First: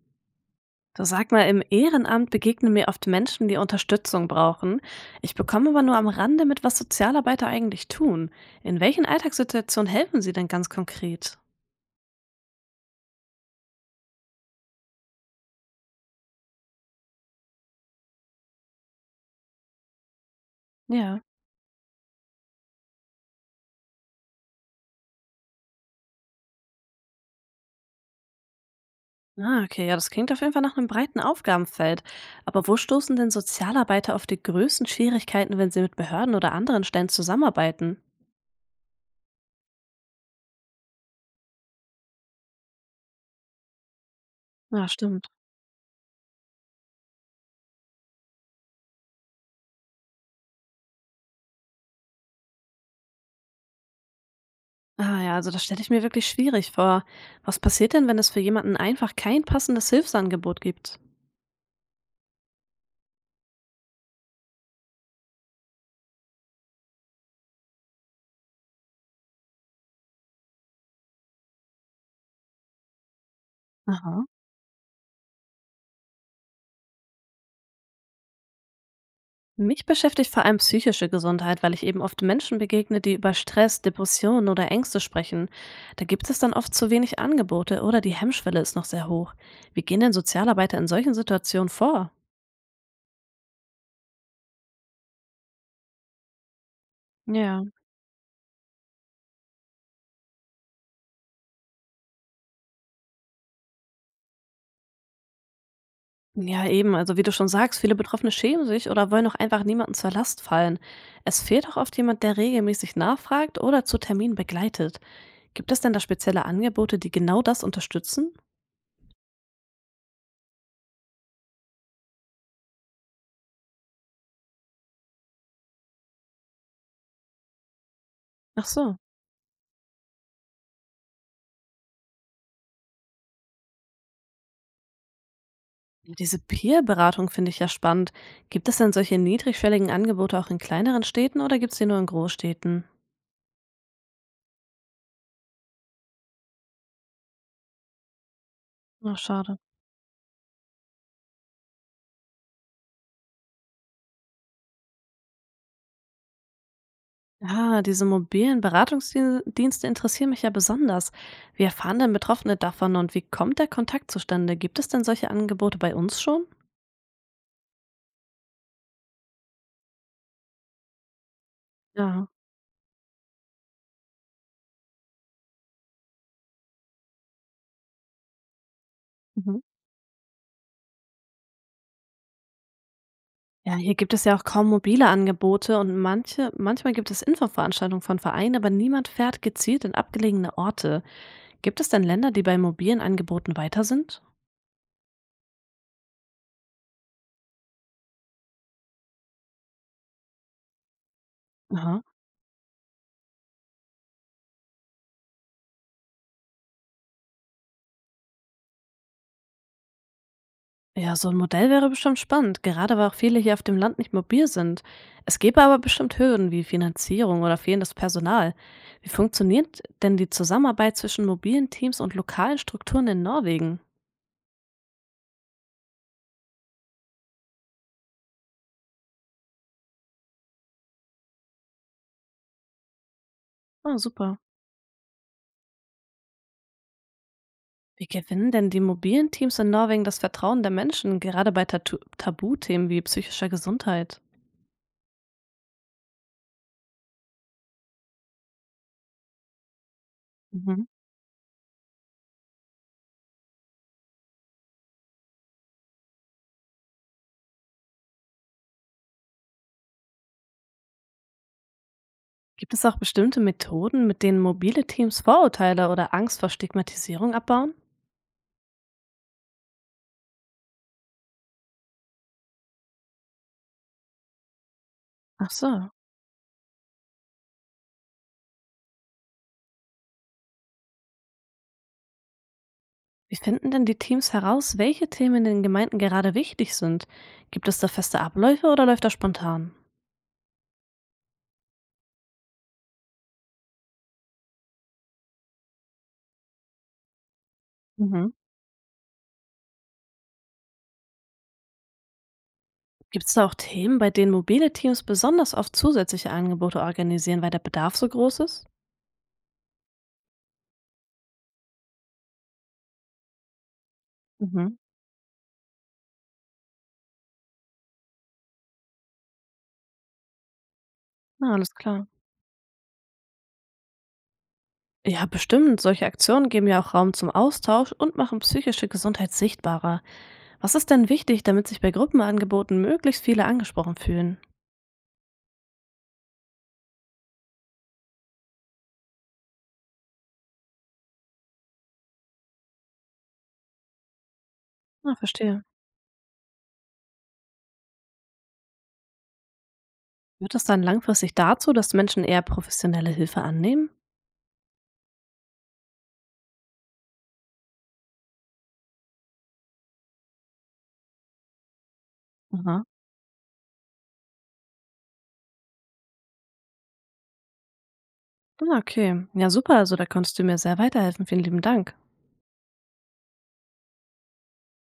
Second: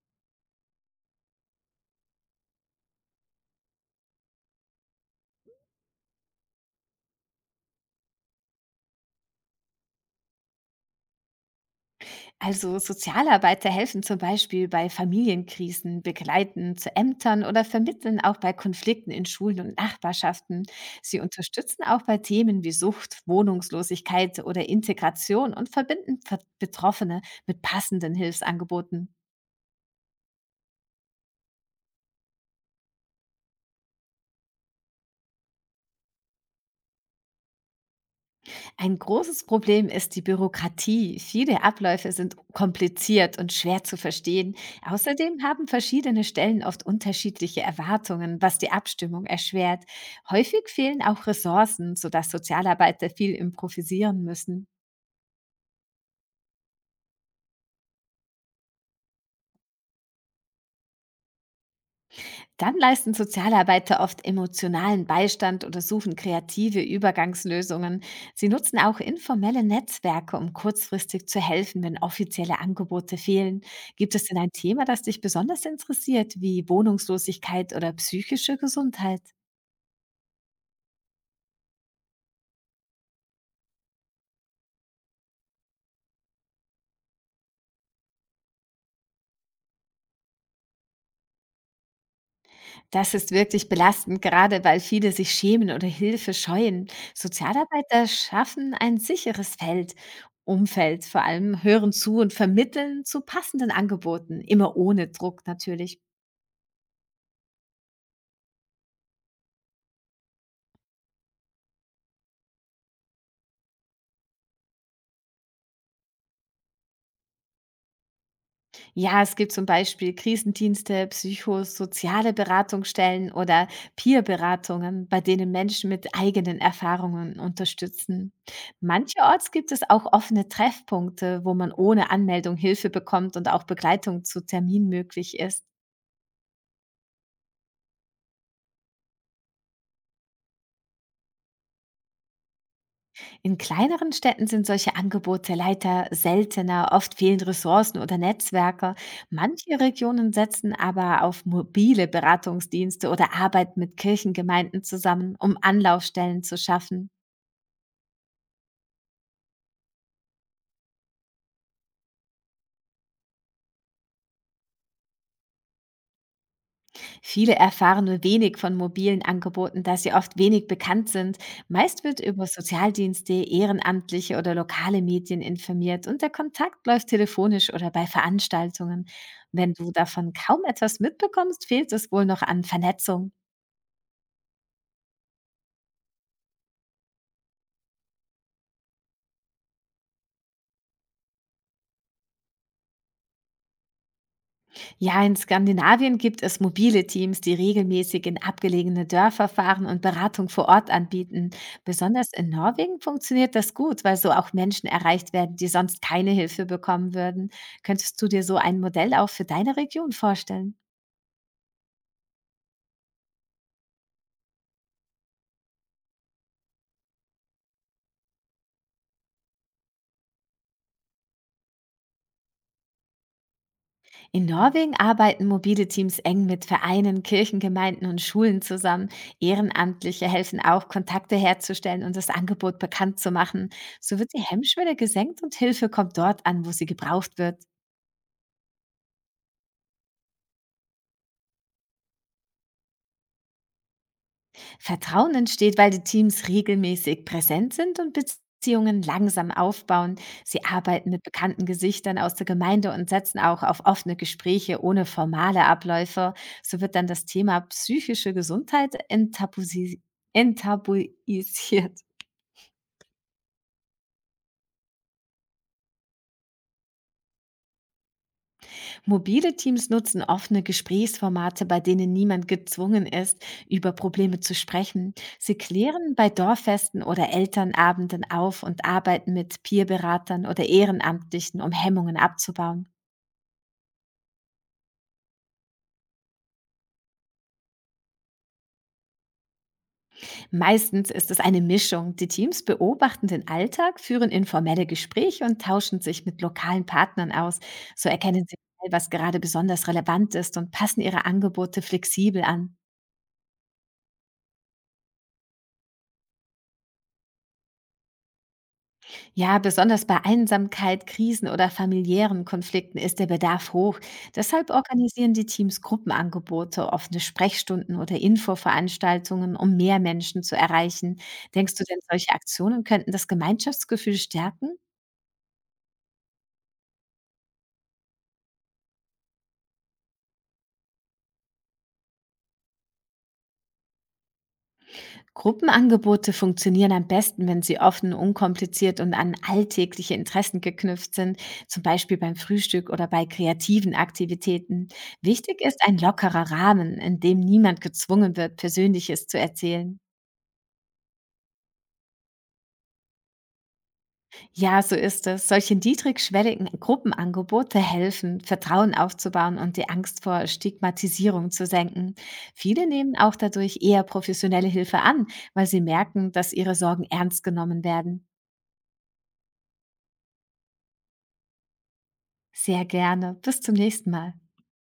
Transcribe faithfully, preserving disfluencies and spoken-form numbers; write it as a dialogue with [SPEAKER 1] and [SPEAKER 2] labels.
[SPEAKER 1] Du sag mal, im Ehrenamt begegnen mir oft Menschen, die Unterstützung brauchen. Ich bekomme aber nur am Rande mit, was Sozialarbeiter eigentlich tun. In welchen Alltagssituationen helfen sie denn ganz konkret?
[SPEAKER 2] Also Sozialarbeiter helfen zum Beispiel bei Familienkrisen, begleiten zu Ämtern oder vermitteln auch bei Konflikten in Schulen und Nachbarschaften. Sie
[SPEAKER 1] Ja.
[SPEAKER 2] unterstützen auch bei Themen wie Sucht, Wohnungslosigkeit oder Integration und verbinden Ver- Betroffene mit passenden Hilfsangeboten.
[SPEAKER 1] Ah, okay, ja, das klingt auf jeden Fall nach einem breiten Aufgabenfeld. Aber wo stoßen denn Sozialarbeiter auf die größten Schwierigkeiten, wenn sie mit Behörden oder anderen Stellen zusammenarbeiten?
[SPEAKER 2] Ein großes Problem ist die Bürokratie. Viele Abläufe sind kompliziert und schwer zu verstehen.
[SPEAKER 1] Ja, stimmt.
[SPEAKER 2] Außerdem haben verschiedene Stellen oft unterschiedliche Erwartungen, was die Abstimmung erschwert. Häufig fehlen auch Ressourcen, sodass Sozialarbeiter viel improvisieren müssen.
[SPEAKER 1] Ah ja, also das stelle ich mir wirklich schwierig vor. Was passiert denn, wenn es für jemanden einfach kein passendes Hilfsangebot gibt?
[SPEAKER 2] Dann leisten Sozialarbeiter oft emotionalen Beistand oder suchen kreative Übergangslösungen. Sie nutzen auch informelle Netzwerke, um kurzfristig zu helfen, wenn offizielle Angebote fehlen. Gibt
[SPEAKER 1] Aha.
[SPEAKER 2] es denn ein Thema, das dich besonders interessiert, wie Wohnungslosigkeit oder psychische Gesundheit?
[SPEAKER 1] Mich beschäftigt vor allem psychische Gesundheit, weil ich eben oft Menschen begegne, die über Stress, Depressionen oder Ängste sprechen. Da gibt es dann oft zu wenig Angebote oder die Hemmschwelle ist noch sehr hoch. Wie gehen denn Sozialarbeiter in solchen Situationen vor?
[SPEAKER 2] Das ist wirklich belastend, gerade weil viele sich schämen oder Hilfe scheuen.
[SPEAKER 1] Ja.
[SPEAKER 2] Sozialarbeiter schaffen ein sicheres Feld, Umfeld vor allem, hören zu und vermitteln zu passenden Angeboten, immer ohne Druck natürlich.
[SPEAKER 1] Ja, eben, also wie du schon sagst, viele Betroffene schämen sich oder wollen auch einfach niemandem zur Last fallen. Es fehlt auch oft jemand, der regelmäßig nachfragt oder zu Terminen begleitet. Gibt es denn da spezielle Angebote, die genau das unterstützen?
[SPEAKER 2] Ja, es gibt zum Beispiel Krisendienste, psychosoziale Beratungsstellen oder Peer-Beratungen, bei denen Menschen mit eigenen Erfahrungen unterstützen.
[SPEAKER 1] Ach so.
[SPEAKER 2] Mancherorts gibt es auch offene Treffpunkte, wo man ohne Anmeldung Hilfe bekommt und auch Begleitung zu Termin möglich ist.
[SPEAKER 1] Diese Peer-Beratung finde ich ja spannend. Gibt es denn solche niedrigschwelligen Angebote auch in kleineren Städten oder gibt es die nur in Großstädten?
[SPEAKER 2] In kleineren Städten sind solche Angebote leider seltener, oft fehlen Ressourcen oder Netzwerke.
[SPEAKER 1] Ach, schade.
[SPEAKER 2] Manche Regionen setzen aber auf mobile Beratungsdienste oder arbeiten mit Kirchengemeinden zusammen, um Anlaufstellen zu schaffen.
[SPEAKER 1] Ah, diese mobilen Beratungsdienste interessieren mich ja besonders. Wie erfahren denn Betroffene davon und wie kommt der Kontakt zustande? Gibt es denn solche Angebote bei uns schon?
[SPEAKER 2] Viele erfahren nur wenig von mobilen Angeboten, da sie oft wenig bekannt sind. Meist wird
[SPEAKER 1] Ja.
[SPEAKER 2] über Sozialdienste, Ehrenamtliche oder lokale Medien informiert und der Kontakt läuft telefonisch oder bei Veranstaltungen.
[SPEAKER 1] Mhm.
[SPEAKER 2] Wenn du davon kaum etwas mitbekommst, fehlt es wohl noch an Vernetzung.
[SPEAKER 1] Ja, hier gibt es ja auch kaum mobile Angebote und manche, manchmal gibt es Infoveranstaltungen von Vereinen, aber niemand fährt gezielt in abgelegene Orte. Gibt es denn Länder, die bei mobilen Angeboten weiter sind?
[SPEAKER 2] Ja, in Skandinavien gibt es mobile Teams, die regelmäßig in abgelegene Dörfer fahren und Beratung vor Ort anbieten.
[SPEAKER 1] Aha.
[SPEAKER 2] Besonders in Norwegen funktioniert das gut, weil so auch Menschen erreicht werden, die sonst keine Hilfe bekommen würden. Könntest du dir so ein Modell auch für deine Region vorstellen?
[SPEAKER 1] Ja, so ein Modell wäre bestimmt spannend, gerade weil auch viele hier auf dem Land nicht mobil sind. Es gäbe aber bestimmt Hürden wie Finanzierung oder fehlendes Personal. Wie funktioniert denn die Zusammenarbeit zwischen mobilen Teams und lokalen Strukturen in Norwegen?
[SPEAKER 2] In Norwegen arbeiten mobile Teams eng mit Vereinen, Kirchengemeinden und Schulen zusammen. Ehrenamtliche helfen auch, Kontakte herzustellen und das Angebot bekannt zu machen.
[SPEAKER 1] Ah,
[SPEAKER 2] So wird
[SPEAKER 1] super.
[SPEAKER 2] die Hemmschwelle gesenkt und Hilfe kommt dort an, wo sie gebraucht wird.
[SPEAKER 1] Wie gewinnen denn die mobilen Teams in Norwegen das Vertrauen der Menschen, gerade bei Tatu Tabuthemen wie psychischer Gesundheit?
[SPEAKER 2] Vertrauen entsteht, weil die Teams regelmäßig präsent sind und Beziehungen langsam aufbauen. Sie
[SPEAKER 1] Mhm.
[SPEAKER 2] arbeiten mit bekannten Gesichtern aus der Gemeinde und setzen auch auf offene Gespräche ohne formale Abläufe. So wird dann das Thema psychische Gesundheit enttabuisi- enttabuisiert.
[SPEAKER 1] Gibt es auch bestimmte Methoden, mit denen mobile Teams Vorurteile oder Angst vor Stigmatisierung abbauen?
[SPEAKER 2] Mobile Teams nutzen offene Gesprächsformate, bei denen niemand gezwungen ist, über Probleme zu sprechen.
[SPEAKER 1] Ach
[SPEAKER 2] Sie
[SPEAKER 1] so.
[SPEAKER 2] klären bei Dorffesten oder Elternabenden auf und arbeiten mit Peerberatern oder Ehrenamtlichen, um Hemmungen abzubauen.
[SPEAKER 1] Wie finden denn die Teams heraus, welche Themen in den Gemeinden gerade wichtig sind? Gibt es da feste Abläufe oder läuft das spontan?
[SPEAKER 2] Meistens ist es eine Mischung. Die Teams beobachten den Alltag, führen informelle Gespräche und tauschen sich mit lokalen Partnern aus. So
[SPEAKER 1] Mhm.
[SPEAKER 2] erkennen sie schnell, was gerade besonders relevant ist, und passen ihre Angebote flexibel an.
[SPEAKER 1] Gibt es da auch Themen, bei denen mobile Teams besonders oft zusätzliche Angebote organisieren, weil der Bedarf so groß ist?
[SPEAKER 2] Ja, besonders bei Einsamkeit, Krisen oder familiären Konflikten ist der Bedarf hoch. Deshalb
[SPEAKER 1] Mhm.
[SPEAKER 2] organisieren die Teams Gruppenangebote, offene Sprechstunden oder Infoveranstaltungen, um mehr Menschen zu erreichen.
[SPEAKER 1] Na, alles
[SPEAKER 2] Denkst du denn,
[SPEAKER 1] klar.
[SPEAKER 2] solche Aktionen könnten das Gemeinschaftsgefühl stärken?
[SPEAKER 1] Ja, bestimmt. Solche Aktionen geben ja auch Raum zum Austausch und machen psychische Gesundheit sichtbarer. Was ist denn wichtig, damit sich bei Gruppenangeboten möglichst viele angesprochen fühlen?
[SPEAKER 2] Gruppenangebote funktionieren am besten, wenn sie offen, unkompliziert und an alltägliche Interessen geknüpft sind, zum Beispiel beim Frühstück oder bei kreativen Aktivitäten.
[SPEAKER 1] Na, verstehe.
[SPEAKER 2] Wichtig ist ein lockerer Rahmen, in dem niemand gezwungen wird, Persönliches zu erzählen.
[SPEAKER 1] Wird das dann langfristig dazu, dass Menschen eher professionelle Hilfe annehmen?
[SPEAKER 2] Ja, so ist es. Solche niedrigschwelligen Gruppenangebote helfen, Vertrauen aufzubauen und die Angst vor Stigmatisierung zu senken.
[SPEAKER 1] Aha.
[SPEAKER 2] Viele nehmen auch dadurch eher professionelle Hilfe an, weil sie merken, dass ihre Sorgen ernst genommen werden.
[SPEAKER 1] Ah, okay. Ja, super. Also, da konntest du mir sehr weiterhelfen. Vielen lieben Dank.
[SPEAKER 2] Sehr gerne. Bis zum nächsten Mal.